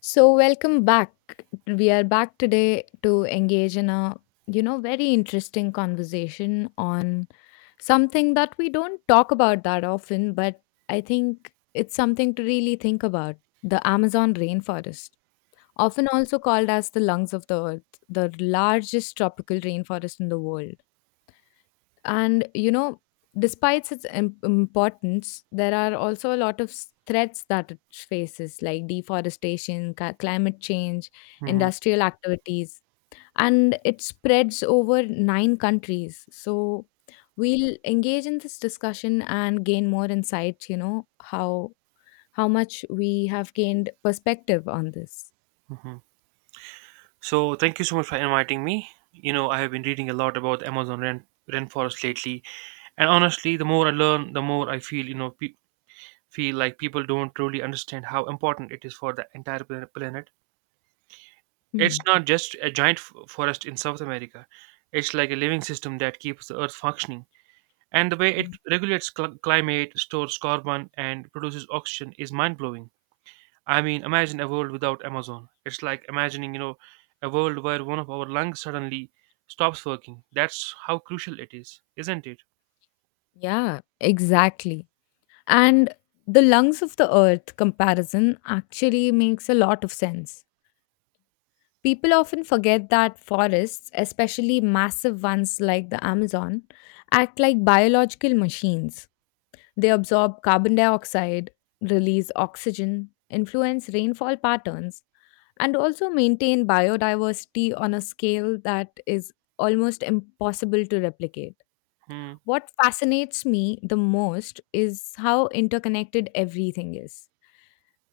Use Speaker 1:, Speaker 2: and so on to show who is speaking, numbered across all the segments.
Speaker 1: So welcome back. We are back today to engage in a very interesting conversation on something that we don't talk about that often, but I think it's something to really think about, the Amazon rainforest. Often also called as the lungs of the earth, the largest tropical rainforest in the world. And, you know, Despite its importance, there are also a lot of threats that it faces, like deforestation, climate change,
Speaker 2: Mhm.
Speaker 1: industrial activities, and it spreads over nine countries. So we'll engage in this discussion and gain more insights, how much we have gained perspective on this.
Speaker 2: Mhm. So thank you so much for inviting me. I have been reading a lot about the Amazon rainforest lately, and honestly, the more I learn, the more I feel, you know, pe- feel like people don't truly understand how important it is for the entire planet. It's
Speaker 1: Hmm.
Speaker 2: not just a giant forest in South America; it's like a living system that keeps the Earth functioning. And the way it
Speaker 1: Hmm.
Speaker 2: regulates climate, stores carbon, and produces oxygen is mind blowing. I mean, imagine a world without Amazon. It's like imagining, a world where one of our lungs suddenly stops working. That's how crucial it is, isn't it?
Speaker 1: Yeah, exactly. And the lungs of the earth comparison actually makes a lot of sense. People often forget that forests, especially massive ones like the Amazon, act like biological machines. They absorb carbon dioxide, release oxygen, influence rainfall patterns, and also maintain biodiversity on a scale that is almost impossible to replicate.
Speaker 2: Hmm.
Speaker 1: What fascinates me the most is how interconnected everything is: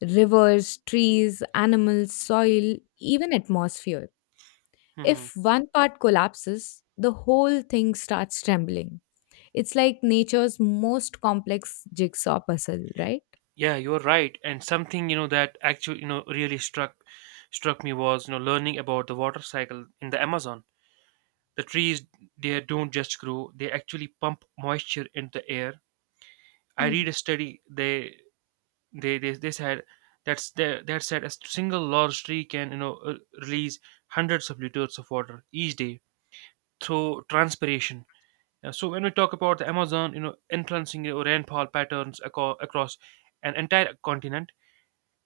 Speaker 1: rivers, trees, animals, soil, even atmosphere.
Speaker 2: Hmm, hmm.
Speaker 1: If one part collapses, the whole thing starts trembling. It's like nature's most complex jigsaw puzzle, right?
Speaker 2: Yeah, you're right. And something, that actually, really struck me was, learning about the water cycle in the Amazon. The trees, they don't just grow; they actually pump moisture into the air. I
Speaker 1: Hmm.
Speaker 2: read a study. They said that's they, that said a single large tree can release hundreds of liters of water each day through transpiration. So when we talk about the Amazon, influencing your rainfall patterns, across an entire continent.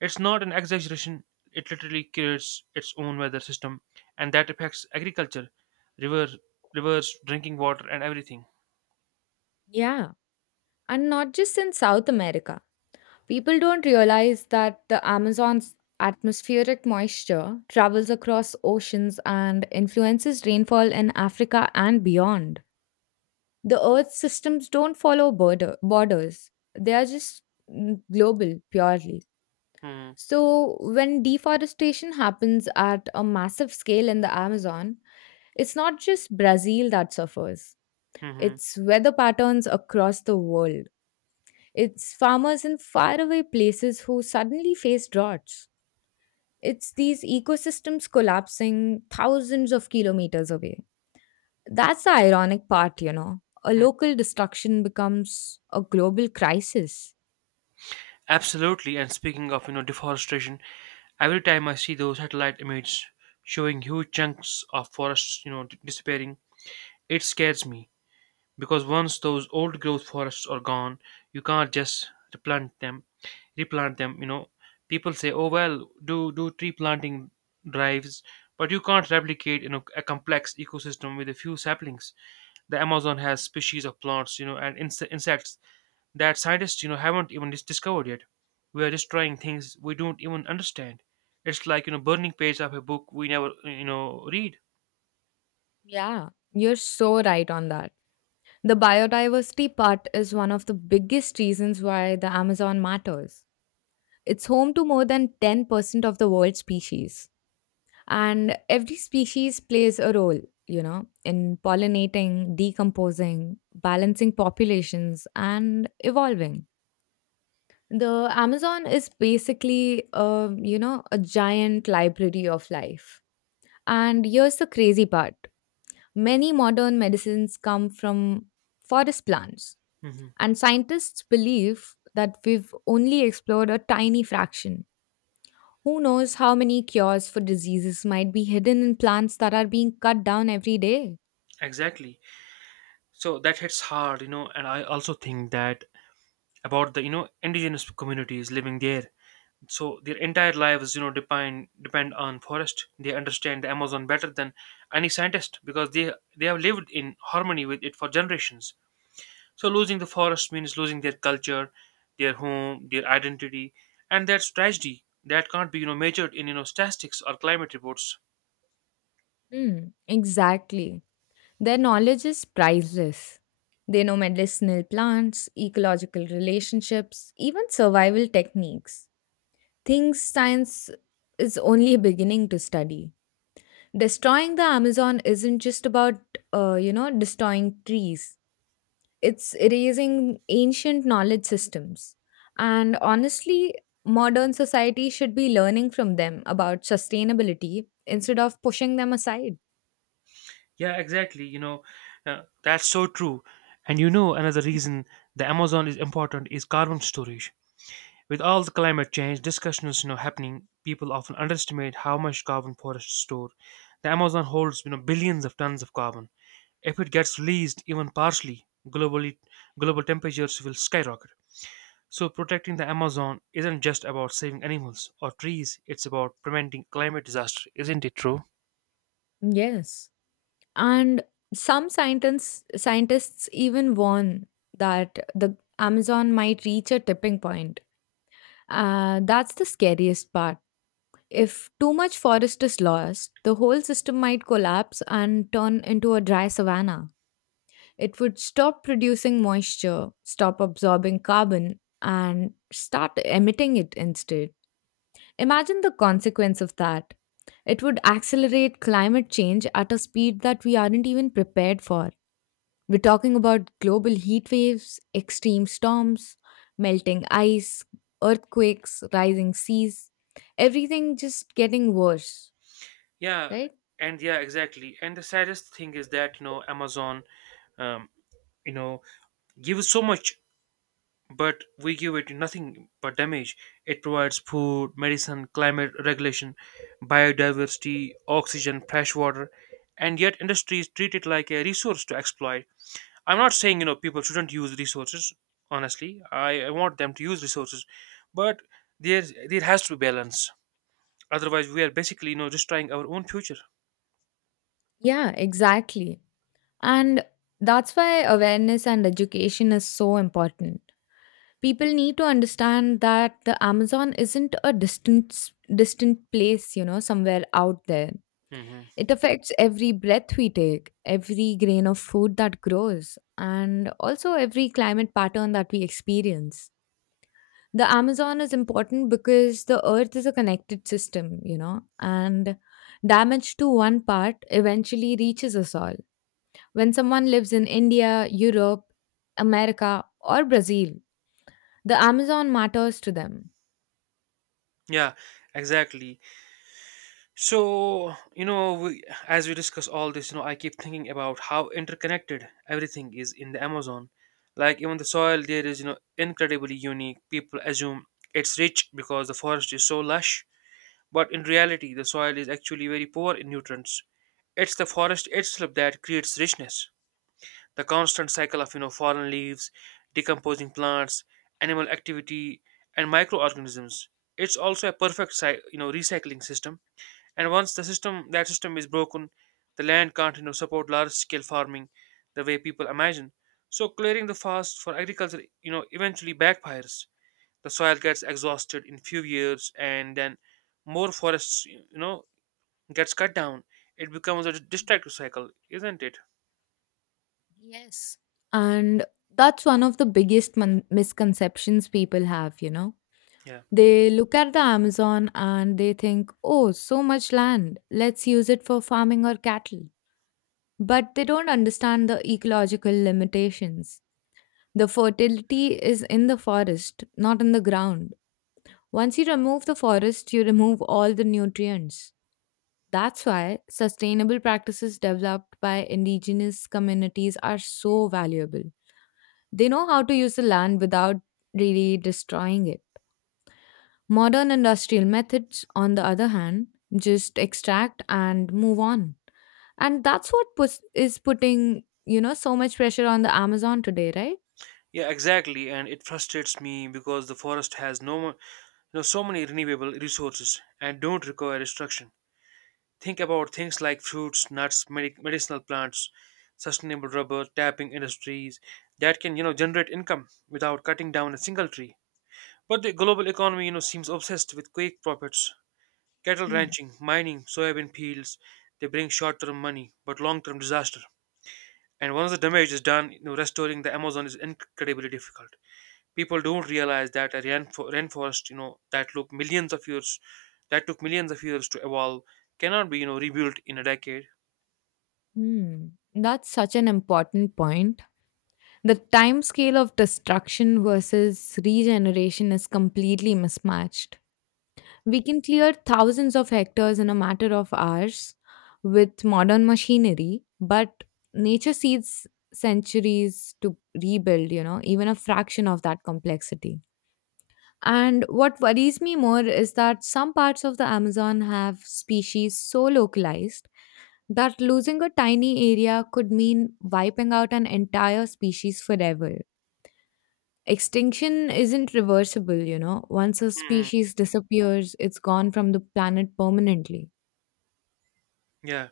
Speaker 2: It's not an exaggeration, it literally creates its own weather system, and that affects agriculture, river rivers, drinking water, and everything.
Speaker 1: Yeah. And not just in South America. People don't realize that the Amazon's atmospheric moisture travels across oceans and influences rainfall in Africa and beyond. The Earth's systems don't follow borders, they are just global purely.
Speaker 2: Hmm.
Speaker 1: So, when deforestation happens at a massive scale in the Amazon, it's not just Brazil that suffers,
Speaker 2: Hmm, hmm, hmm.
Speaker 1: it's weather patterns across the world. It's farmers in faraway places who suddenly face droughts. It's these ecosystems collapsing thousands of kilometers away. That's the ironic part, you know. A local destruction becomes a global crisis.
Speaker 2: Absolutely. And speaking of, deforestation, every time I see those satellite images showing huge chunks of forests, disappearing, it scares me because once those old growth forests are gone, you can't just replant them. People say, oh well, do tree planting drives. But you can't replicate, a complex ecosystem with a few saplings. The Amazon has species of plants and insects that scientists haven't even discovered yet. We are just trying things we don't even understand. It's like burning page of a book we never read.
Speaker 1: Yeah, you're so right on that. The biodiversity part is one of the biggest reasons why the Amazon matters. It's home to more than 10% of the world's species. And every species plays a role, you know, in pollinating, decomposing, balancing populations, and evolving. The Amazon is basically, a giant library of life. And here's the crazy part: many modern medicines come from forest plants,
Speaker 2: Hmm.
Speaker 1: and scientists believe that we've only explored a tiny fraction. Who knows how many cures for diseases might be hidden in plants that are being cut down every day?
Speaker 2: Exactly. So that hits hard, and I also think that about the indigenous communities living there. So their entire lives depend on forest. They understand the Amazon better than any scientist because they have lived in harmony with it for generations. So losing the forest means losing their culture, their home, their identity. And that's tragedy that can't be measured in statistics or climate reports.
Speaker 1: Hmm, exactly. Their knowledge is priceless. They know medicinal plants, ecological relationships, even survival techniques. Things science is only beginning to study. Destroying the Amazon isn't just about, destroying trees. It's erasing ancient knowledge systems. And honestly, modern society should be learning from them about sustainability instead of pushing them aside.
Speaker 2: Yeah, exactly. That's so true. And another reason the Amazon is important is carbon storage. With all the climate change discussions, happening, people often underestimate how much carbon forests store. The Amazon holds, billions of tons of carbon. If it gets released, even partially, globally, global temperatures will skyrocket. So protecting the Amazon isn't just about saving animals or trees; it's about preventing climate disaster, isn't it true?
Speaker 1: Yes. And scientists even warn that the Amazon might reach a tipping point. That's the scariest part. If too much forest is lost, the whole system might collapse and turn into a dry savanna. It would stop producing moisture, stop absorbing carbon, and start emitting it instead. Imagine the consequence of that. It would accelerate climate change at a speed that we aren't even prepared for. We're talking about global heat waves, extreme storms, melting ice, earthquakes, rising seas, everything just getting worse,
Speaker 2: Yeah,
Speaker 1: right?
Speaker 2: and yeah, exactly. And the saddest thing is that, Amazon, um, you know, gives so much, but we give it nothing but damage. It provides food, medicine, climate regulation, biodiversity, oxygen, fresh water, and yet industries treat it like a resource to exploit. I'm not saying, people shouldn't use resources, honestly. I want them to use resources, but there there has to be balance. Otherwise, we are basically, destroying our own future.
Speaker 1: Yeah, exactly. And that's why awareness and education is so important. People need to understand that the Amazon isn't a distant place, you know, somewhere out there.
Speaker 2: Hmm.
Speaker 1: It affects every breath we take, every grain of food that grows, and also every climate pattern that we experience. The Amazon is important because the earth is a connected system, you know, and damage to one part eventually reaches us all. When someone lives in India, Europe, America, or Brazil, the Amazon matters to them.
Speaker 2: Yeah, exactly. So, as we discuss all this, I keep thinking about how interconnected everything is in the Amazon. Like, even the soil there is, incredibly unique. People assume it's rich because the forest is so lush, but in reality, the soil is actually very poor in nutrients. It's the forest itself that creates richness. The constant cycle of fallen leaves, decomposing plants, animal activity, and microorganisms. It's also a perfect recycling system. And once the system that system is broken, the land can't support large scale farming the way people imagine. So clearing the forest for agriculture eventually backfires. The soil gets exhausted in few years, and then more forests gets cut down. It becomes a destructive cycle, isn't it?
Speaker 1: And that's one of the biggest misconceptions people have, you know.
Speaker 2: Yeah.
Speaker 1: They look at the Amazon and they think, oh, so much land, let's use it for farming or cattle. But they don't understand the ecological limitations. The fertility is in the forest, not in the ground. Once you remove the forest, you remove all the nutrients. That's why sustainable practices developed by indigenous communities are so valuable. They know how to use the land without really destroying it. Modern industrial methods, on the other hand, just extract and move on. And that's what puts, is putting, you know, so much pressure on the Amazon today, right?
Speaker 2: Yeah, exactly, and it frustrates me because the forest has no, mo- you know, so many renewable resources and don't require destruction. Think about things like fruits, nuts, medicinal plants, sustainable rubber, tapping industries that can, generate income without cutting down a single tree. But the global economy, seems obsessed with quick profits. Cattle
Speaker 1: Mm.
Speaker 2: ranching, mining, soybean fields, they bring short-term money but long-term disaster. And once the damage is done, restoring the Amazon is incredibly difficult. People don't realize that a rainforest that took millions of years to evolve cannot be rebuilt in a decade.
Speaker 1: Hmm. That's such an important point. The time scale of destruction versus regeneration is completely mismatched. We can clear thousands of hectares in a matter of hours with modern machinery, but nature seeds centuries to rebuild, you know, even a fraction of that complexity. And what worries me more is that some parts of the Amazon have species so localized that losing a tiny area could mean wiping out an entire species forever. Extinction isn't reversible, you know. Once a
Speaker 2: Mhm.
Speaker 1: species disappears, it's gone from the planet permanently.
Speaker 2: Yeah.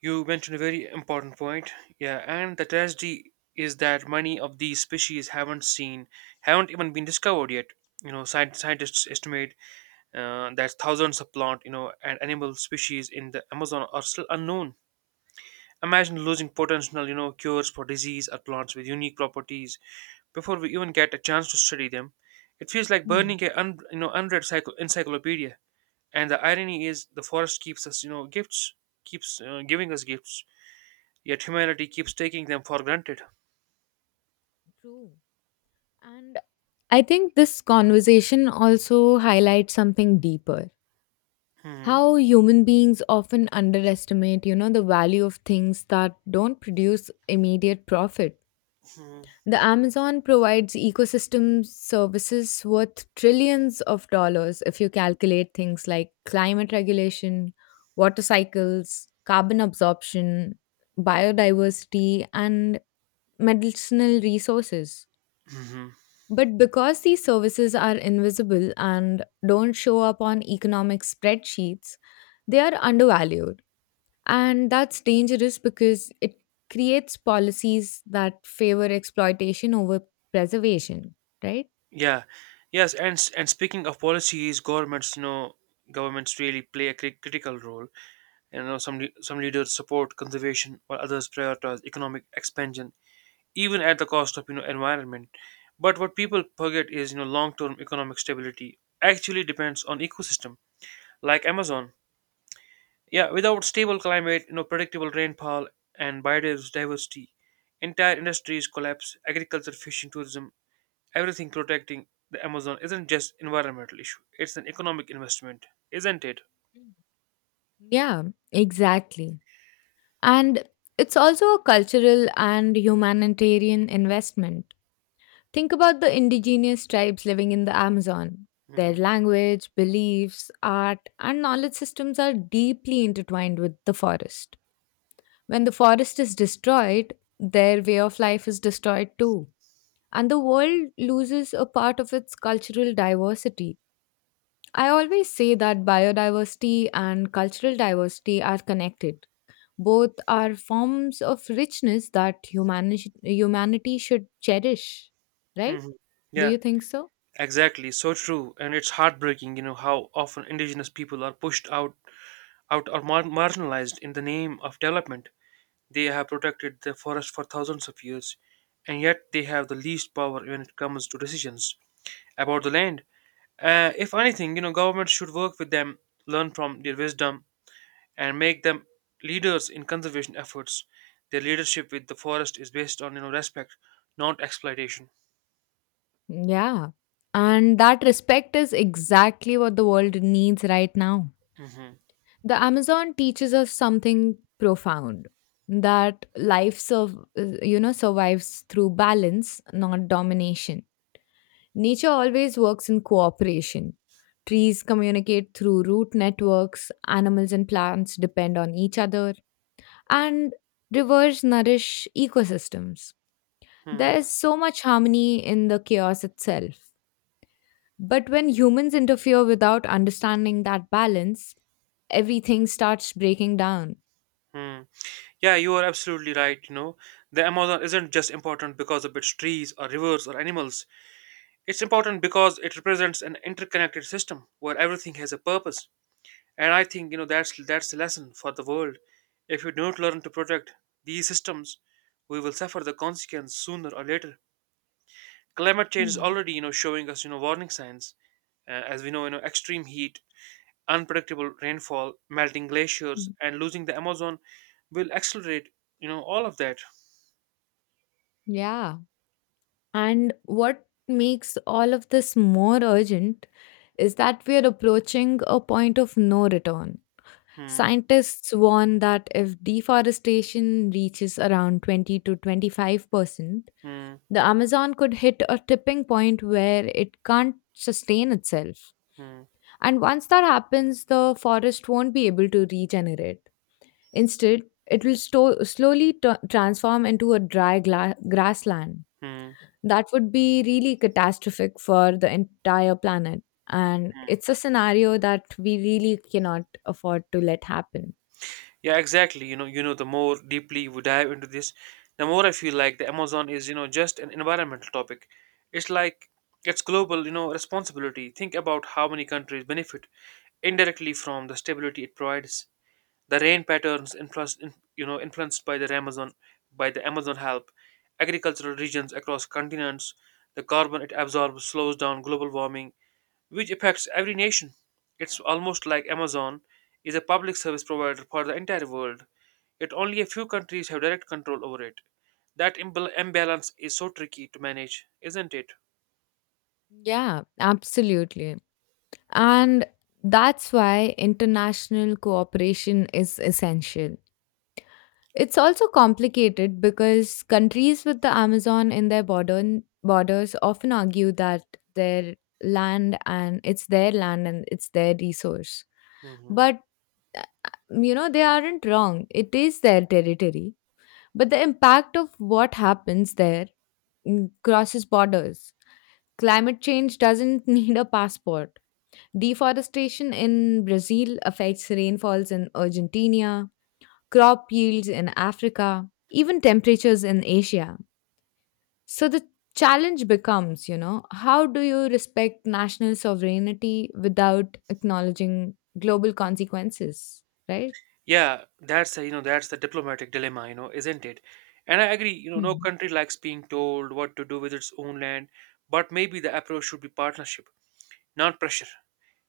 Speaker 2: You mentioned a very important point. Yeah. And the tragedy is that many of these species haven't even been discovered yet. Scientists estimate that thousands of plant and animal species in the Amazon are still unknown. Imagine losing potential cures for disease or plants with unique properties before we even get a chance to study them. It feels like
Speaker 1: Hmm.
Speaker 2: burning a un, you know unread encyclopedia. And the irony is, the forest keeps us you know gifts, keeps giving us gifts, yet humanity keeps taking them for granted.
Speaker 1: True. And I think this conversation also highlights something deeper:
Speaker 2: Hmm.
Speaker 1: how human beings often underestimate, you know, the value of things that don't produce immediate profit.
Speaker 2: Hmm.
Speaker 1: The Amazon provides ecosystem services worth trillions of dollars if you calculate things like climate regulation, water cycles, carbon absorption, biodiversity, and medicinal resources.
Speaker 2: Hmm.
Speaker 1: But because these services are invisible and don't show up on economic spreadsheets, they are undervalued. And that's dangerous because it creates policies that favor exploitation over preservation, right?
Speaker 2: Yeah. Yes. And speaking of policies, governments you know governments really play a critical role. Some leaders support conservation while others prioritize economic expansion even at the cost of environment. But what people forget is long term economic stability actually depends on ecosystem like Amazon. Yeah, without stable climate, predictable rainfall, and biodiversity, entire industries collapse. Agriculture, fishing, tourism, everything. Protecting the Amazon isn't just environmental issue, it's an economic investment, isn't it?
Speaker 1: Mm. Yeah, exactly. And it's also a cultural and humanitarian investment. Think about the indigenous tribes living in the Amazon. Their
Speaker 2: Hmm,
Speaker 1: language, beliefs, art, and knowledge systems are deeply intertwined with the forest. When the forest is destroyed, their way of life is destroyed too. And the world loses a part of its cultural diversity. I always say that biodiversity and cultural diversity are connected: both are forms of richness that humanity should cherish, right?
Speaker 2: hmm.
Speaker 1: Do
Speaker 2: Yeah,
Speaker 1: you think so?
Speaker 2: exactly, so true. And it's heartbreaking how often indigenous people are pushed out or marginalized in the name of development. They have protected the forest for thousands of years, and yet they have the least power when it comes to decisions about the land. If anything, governments should work with them, learn from their wisdom, and make them leaders in conservation efforts. Their leadership with the forest is based on respect, not exploitation.
Speaker 1: Yeah. And that respect is exactly what the world needs right now.
Speaker 2: Mm-hmm.
Speaker 1: The Amazon teaches us something profound: that life survives through balance, not domination. Nature always works in cooperation. Trees communicate through root networks, animals and plants depend on each other, and rivers nourish ecosystems.
Speaker 2: Mm-hmm.
Speaker 1: There is so much harmony in the chaos itself. But when humans interfere without understanding that balance, everything starts breaking down.
Speaker 2: Mm-hmm. Yeah, you are absolutely right. The Amazon isn't just important because of its trees or rivers or animals. It's important because it represents an interconnected system where everything has a purpose. And I think that's the lesson for the world. If we don't learn to protect these systems, we will suffer the consequence sooner or later. Climate change is
Speaker 1: Hmm.
Speaker 2: already showing us warning signs. As we know, extreme heat, unpredictable rainfall, melting glaciers,
Speaker 1: Hmm.
Speaker 2: and losing the Amazon will accelerate all of that.
Speaker 1: Yeah. And what makes all of this more urgent is that we are approaching a point of no return.
Speaker 2: Hmm.
Speaker 1: Scientists warn that if deforestation reaches around 20 to 25%,
Speaker 2: Hmm.
Speaker 1: the Amazon could hit a tipping point where it can't sustain itself.
Speaker 2: Hmm.
Speaker 1: And once that happens, the forest won't be able to regenerate. Instead, it will slowly transform into a dry grassland.
Speaker 2: Hmm.
Speaker 1: That would be really catastrophic for the entire planet. And
Speaker 2: Hmm.
Speaker 1: it's a scenario that we really cannot afford to let happen.
Speaker 2: Yeah, exactly. The more deeply we dive into this, the more I feel like the Amazon is, just an environmental topic. It's like it's global, responsibility. Think about how many countries benefit indirectly from the stability it provides. The rain patterns influenced, in- you know, influenced by the Amazon, help agricultural regions across continents. The carbon it absorbs slows down global warming, which affects every nation. It's almost like Amazon is a public service provider for the entire world, yet only a few countries have direct control over it. That imbalance is so tricky to manage, isn't it?
Speaker 1: Yeah, absolutely. And that's why international cooperation is essential. It's also complicated because countries with the Amazon in their borders often argue that their land and it's their land and it's their resource.
Speaker 2: Mhm.
Speaker 1: But uh, you know, they aren't wrong. It is their territory. But the impact of what happens there, crosses borders. Climate change doesn't need a passport. Deforestation in Brazil affects rainfalls in Argentina, crop yields in Africa, even temperatures in Asia. So the challenge becomes, you know, how do you respect national sovereignty without acknowledging global consequences, right?
Speaker 2: Yeah, that's the diplomatic dilemma, isn't it? And I agree, no
Speaker 1: Mhm.
Speaker 2: country likes being told what to do with its own land, but maybe the approach should be partnership, not pressure.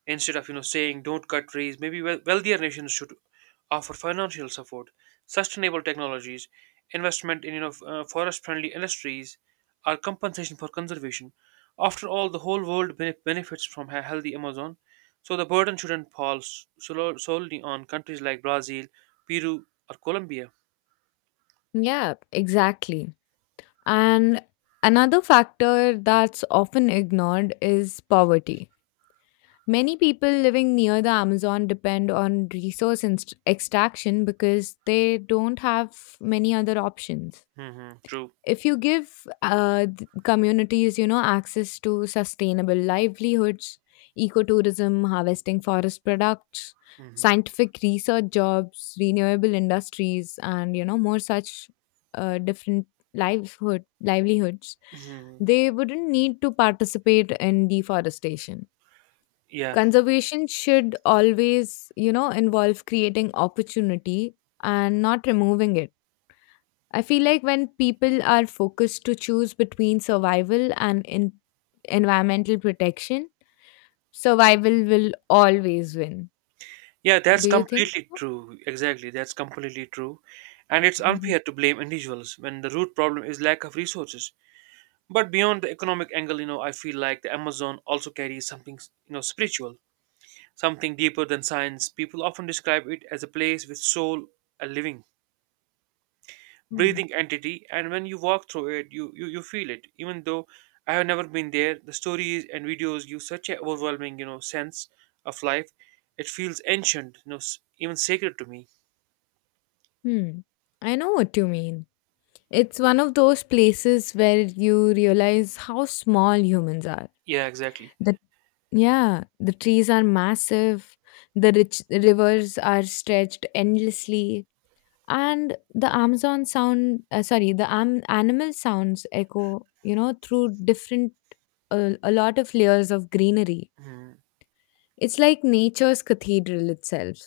Speaker 2: Instead of saying don't cut trees, maybe wealthier nations should offer financial support, sustainable technologies, investment in forest-friendly industries, or compensation for conservation. After all, the whole world benefits from a healthy Amazon, so the burden shouldn't fall solely on countries like Brazil, Peru, or Colombia.
Speaker 1: Yeah, exactly. And another factor that's often ignored is poverty. Many people living near the Amazon depend on resource extraction because they don't have many other options.
Speaker 2: Hmm. True.
Speaker 1: If you give communities, you know, access to sustainable livelihoods, ecotourism, harvesting forest products,
Speaker 2: Hmm,
Speaker 1: scientific research jobs, renewable industries, and, you know, more such different livelihoods,
Speaker 2: hmm.
Speaker 1: they wouldn't need to participate in deforestation.
Speaker 2: Yeah.
Speaker 1: Conservation should always, you know, involve creating opportunity and not removing it. I feel like when people are focused to choose between survival and environmental protection, survival will always win.
Speaker 2: Yeah, that's
Speaker 1: Do you think
Speaker 2: completely
Speaker 1: so?
Speaker 2: true. Exactly, that's completely true. And it's
Speaker 1: Mhm.
Speaker 2: unfair to blame individuals when the root problem is lack of resources. But beyond the economic angle, I feel like the Amazon also carries something, spiritual, something deeper than science. People often describe it as a place with soul, a living,
Speaker 1: Hmm.
Speaker 2: breathing entity, and when you walk through it, you feel it. Even though I have never been there, the stories and videos give such an overwhelming, sense of life. It feels ancient, even sacred to me.
Speaker 1: Hmm. I know what you mean. It's one of those places where you realize how small humans are.
Speaker 2: Yeah, exactly.
Speaker 1: The yeah, the trees are massive. The rich rivers are stretched endlessly, and the amazon sound sorry the am- animal sounds echo, you know, through different, a lot of layers of greenery.
Speaker 2: Mhm.
Speaker 1: It's like nature's cathedral itself.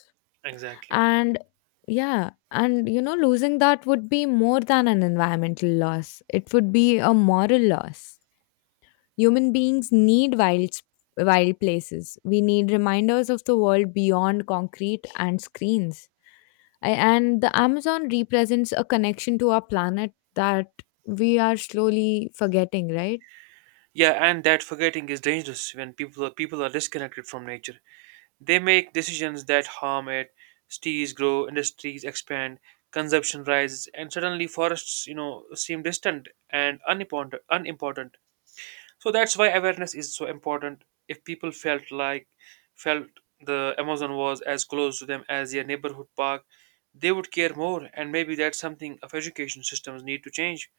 Speaker 2: Exactly.
Speaker 1: And yeah, and you know, losing that would be more than an environmental loss, it would be a moral loss. Human beings need wild places. We need reminders of the world beyond concrete and screens. And the Amazon represents a connection to our planet that we are slowly forgetting, right?
Speaker 2: Yeah, and that forgetting is dangerous when people are disconnected from nature. They make decisions that harm it. Cities grow, industries expand, consumption rises, and suddenly forests, seem distant and unimportant. So that's why awareness is so important. If people felt the Amazon was as close to them as their neighborhood park, they would care more. And maybe that's something of education systems need to change.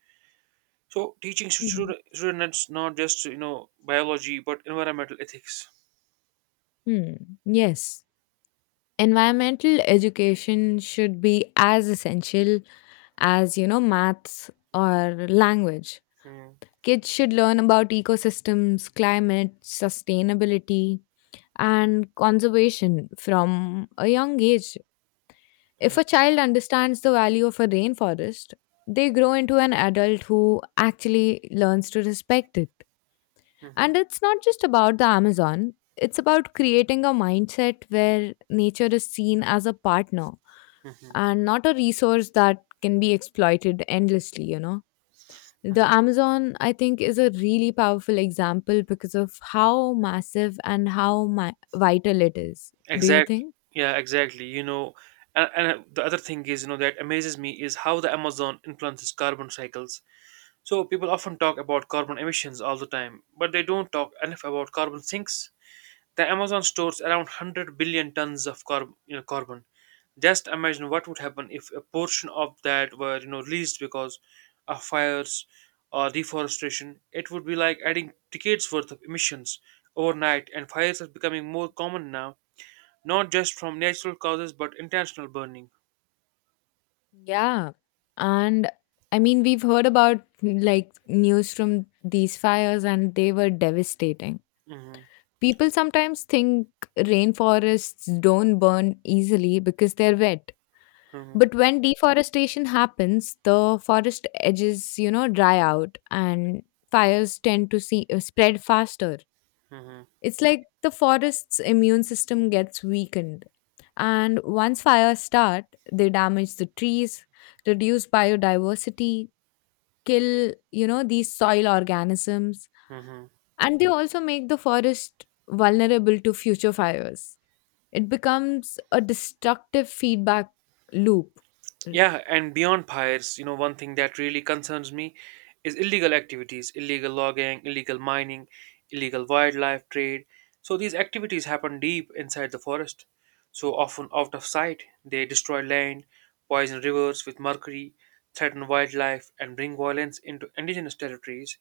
Speaker 2: So teaching
Speaker 1: Mhm.
Speaker 2: students not just biology but environmental ethics.
Speaker 1: Hmm. Yes. Environmental education should be as essential as, you know, maths or language.
Speaker 2: Mm.
Speaker 1: Kids should learn about ecosystems, climate, sustainability, and conservation from a young age. If a
Speaker 2: Mhm.
Speaker 1: child understands the value of a rainforest, they grow into an adult who actually learns to respect it.
Speaker 2: Mhm.
Speaker 1: And it's not just about the Amazon, it's about creating a mindset where nature is seen as a partner
Speaker 2: Mhm.
Speaker 1: and not a resource that can be exploited endlessly.
Speaker 2: Mhm.
Speaker 1: The Amazon, I think, is a really powerful example because of how massive and vital it is. Do you
Speaker 2: Exactly.
Speaker 1: think?
Speaker 2: Yeah, exactly. And the other thing is that amazes me is how the Amazon influences carbon cycles. So people often talk about carbon emissions all the time, but they don't talk enough about carbon sinks. The Amazon stores around 100 billion tons of carbon. Just imagine what would happen if a portion of that were released because of fires or deforestation. It would be like adding decades worth of emissions overnight, and fires are becoming more common now, not just from natural causes but intentional burning.
Speaker 1: Yeah. And we've heard about like news from these fires and they were devastating.
Speaker 2: Hmm.
Speaker 1: People sometimes think rainforests don't burn easily because they're wet.
Speaker 2: Hmm.
Speaker 1: But when deforestation happens, the forest edges dry out and fires tend to spread faster.
Speaker 2: Hmm.
Speaker 1: It's like the forest's immune system gets weakened. And once fires start, they damage the trees, reduce biodiversity, kill these soil organisms,
Speaker 2: Hmm.
Speaker 1: and they also make the forest vulnerable to future fires. It becomes a destructive feedback loop.
Speaker 2: Yeah, and beyond pirates, you know, one thing that really concerns me is illegal activities, illegal logging, illegal mining, illegal wildlife trade. So these activities happen deep inside the forest, so often out of sight. They destroy land, poison rivers with mercury, threaten wildlife, and bring violence into indigenous territories.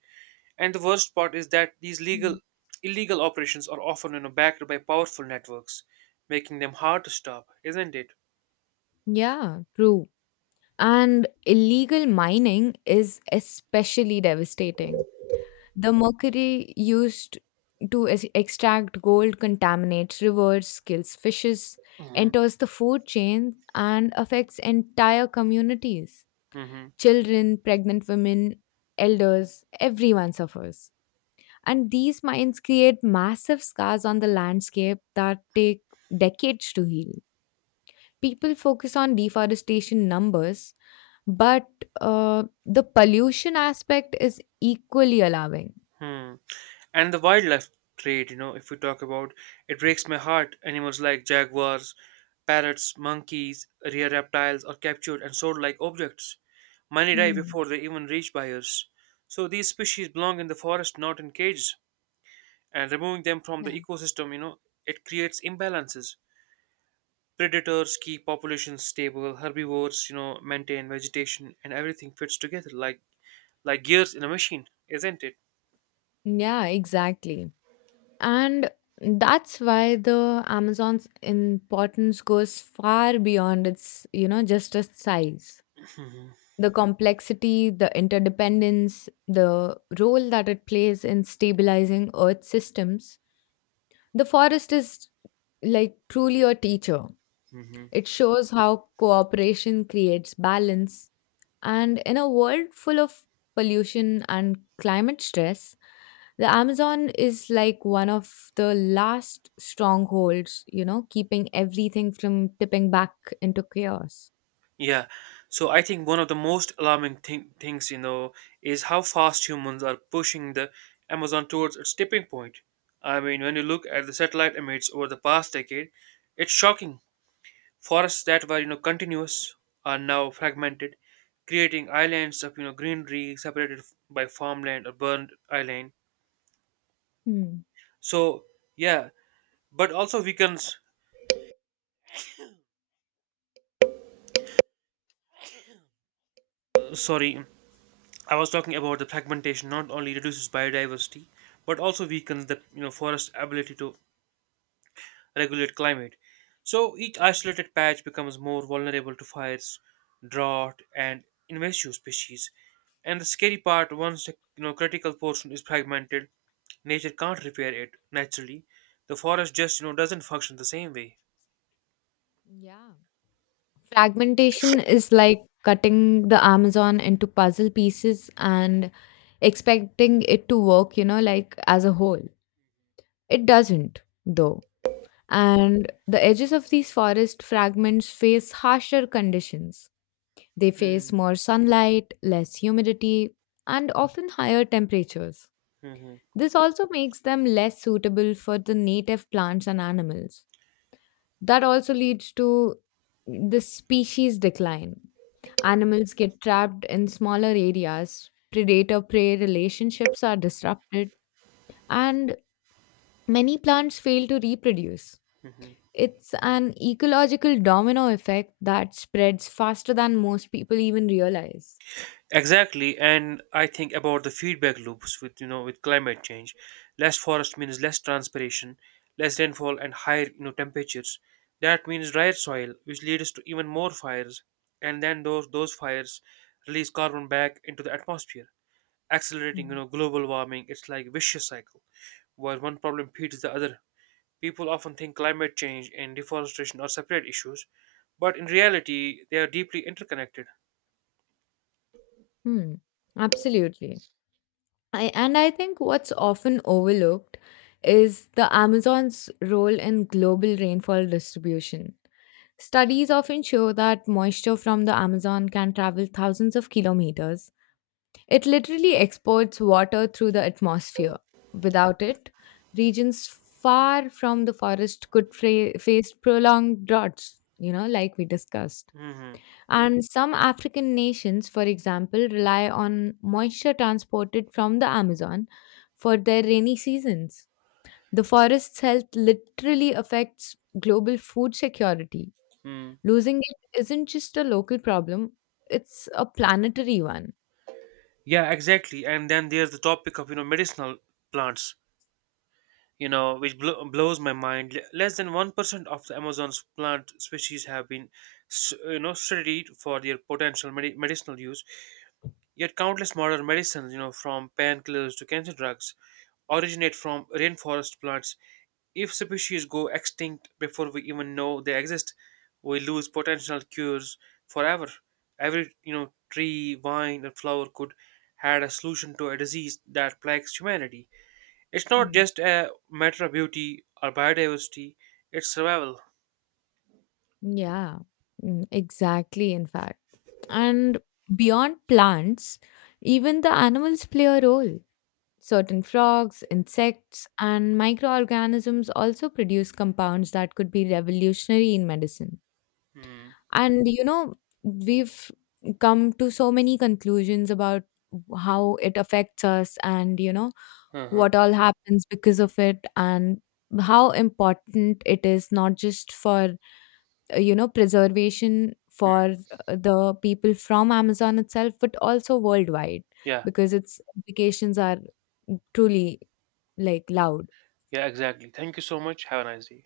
Speaker 2: And the worst part is that these
Speaker 1: Mm.
Speaker 2: legal illegal operations are often backed by powerful networks, making them hard to stop, isn't it?
Speaker 1: Yeah, true. And illegal mining is especially devastating. The mercury used to extract gold contaminates rivers, kills fishes,
Speaker 2: Mhm.
Speaker 1: enters the food chain, and affects entire communities.
Speaker 2: Hmm.
Speaker 1: Children, pregnant women, elders, everyone suffers. And these mines create massive scars on the landscape that take decades to heal. People focus on deforestation numbers, but the pollution aspect is equally alarming.
Speaker 2: Hmm. And the wildlife trade, you know, if we talk about it breaks my heart. Animals like jaguars, parrots, monkeys, rare reptiles are captured and sold like objects. Many die
Speaker 1: Hmm.
Speaker 2: before they even reach buyers. So these species belong in the forest, not in cages. And removing them from
Speaker 1: Yeah.
Speaker 2: the ecosystem, it creates imbalances. Predators keep populations stable, herbivores, maintain vegetation, and everything fits together like gears in a machine, isn't it?
Speaker 1: Yeah, exactly. And that's why the Amazon's importance goes far beyond just its size, the complexity, the interdependence, the role that it plays in stabilizing Earth systems. The forest is like truly a teacher.
Speaker 2: Hmm.
Speaker 1: It shows how cooperation creates balance. And in a world full of pollution and climate stress, the Amazon is like one of the last strongholds, keeping everything from tipping back into chaos.
Speaker 2: Yeah. So I think one of the most alarming things, you know, is how fast humans are pushing the Amazon towards its tipping point. I mean, when you look at the satellite images over the past decade, it's shocking. Forests that were, continuous are now fragmented, creating islands of, greenery separated by farmland or burned island.
Speaker 1: Hmm.
Speaker 2: So, yeah, but also weakens, sorry, I was talking about the fragmentation not only reduces biodiversity but also weakens the forest's ability to regulate climate. So each isolated patch becomes more vulnerable to fires, drought, and invasive species. And the scary part, once the critical portion is fragmented, nature can't repair it naturally. The forest just doesn't function the same way.
Speaker 1: Yeah. Fragmentation is like cutting the Amazon into puzzle pieces and expecting it to work like as a whole. It doesn't, though. And the edges of these forest fragments face harsher conditions. They
Speaker 2: Hmm.
Speaker 1: face more sunlight, less humidity, and often higher temperatures.
Speaker 2: Hmm. Hmm.
Speaker 1: This also makes them less suitable for the native plants and animals. That also leads to the species decline. Animals get trapped in smaller areas, predator prey relationships are disrupted, and many plants fail to reproduce.
Speaker 2: Hmm. Hmm.
Speaker 1: It's an ecological domino effect that spreads faster than most people even realize.
Speaker 2: Exactly, and I think about the feedback loops with you know with climate change. Less forest means less transpiration, less rainfall, and higher temperatures. That means drier soil, which leads to even more fires, and then those fires release carbon back into the atmosphere, accelerating
Speaker 1: Hmm.
Speaker 2: global warming. It's like vicious cycle where one problem feeds the other. People often think climate change and deforestation are separate issues, but in reality, they are deeply interconnected.
Speaker 1: Hmm. Absolutely. And I think what's often overlooked is the Amazon's role in global rainfall distribution. Studies often show that moisture from the Amazon can travel thousands of kilometers. It literally exports water through the atmosphere. Without it, regions far from the forest could face prolonged droughts, like we discussed.
Speaker 2: Hmm.
Speaker 1: And some African nations, for example, rely on moisture transported from the Amazon for their rainy seasons. The forest's health literally affects global food security. Losing it isn't just a local problem, it's a planetary one.
Speaker 2: Yeah, exactly. And then there's the topic of medicinal plants, blows my mind. Less than 1% of the Amazon's plant species have been studied for their potential medicinal use. Yet countless modern medicines, from painkillers to cancer drugs, originate from rainforest plants. If species go extinct before we even know they exist, we lose potential cures forever. Every tree, vine, and flower could had a solution to a disease that plagues humanity. It's not
Speaker 1: Mm.
Speaker 2: just a matter of beauty or biodiversity; it's survival.
Speaker 1: Yeah, exactly, in fact. And beyond plants, even the animals play a role. Certain frogs, insects, and microorganisms also produce compounds that could be revolutionary in medicine.
Speaker 2: Hmm.
Speaker 1: And we've come to so many conclusions about how it affects us and
Speaker 2: Uh-huh.
Speaker 1: what all happens because of it and how important it is not just for preservation
Speaker 2: Hmm.
Speaker 1: for the people from amazon itself but also worldwide
Speaker 2: Yeah.
Speaker 1: because its implications are truly like loud
Speaker 2: Yeah. Exactly. Thank you so much. Have a nice day.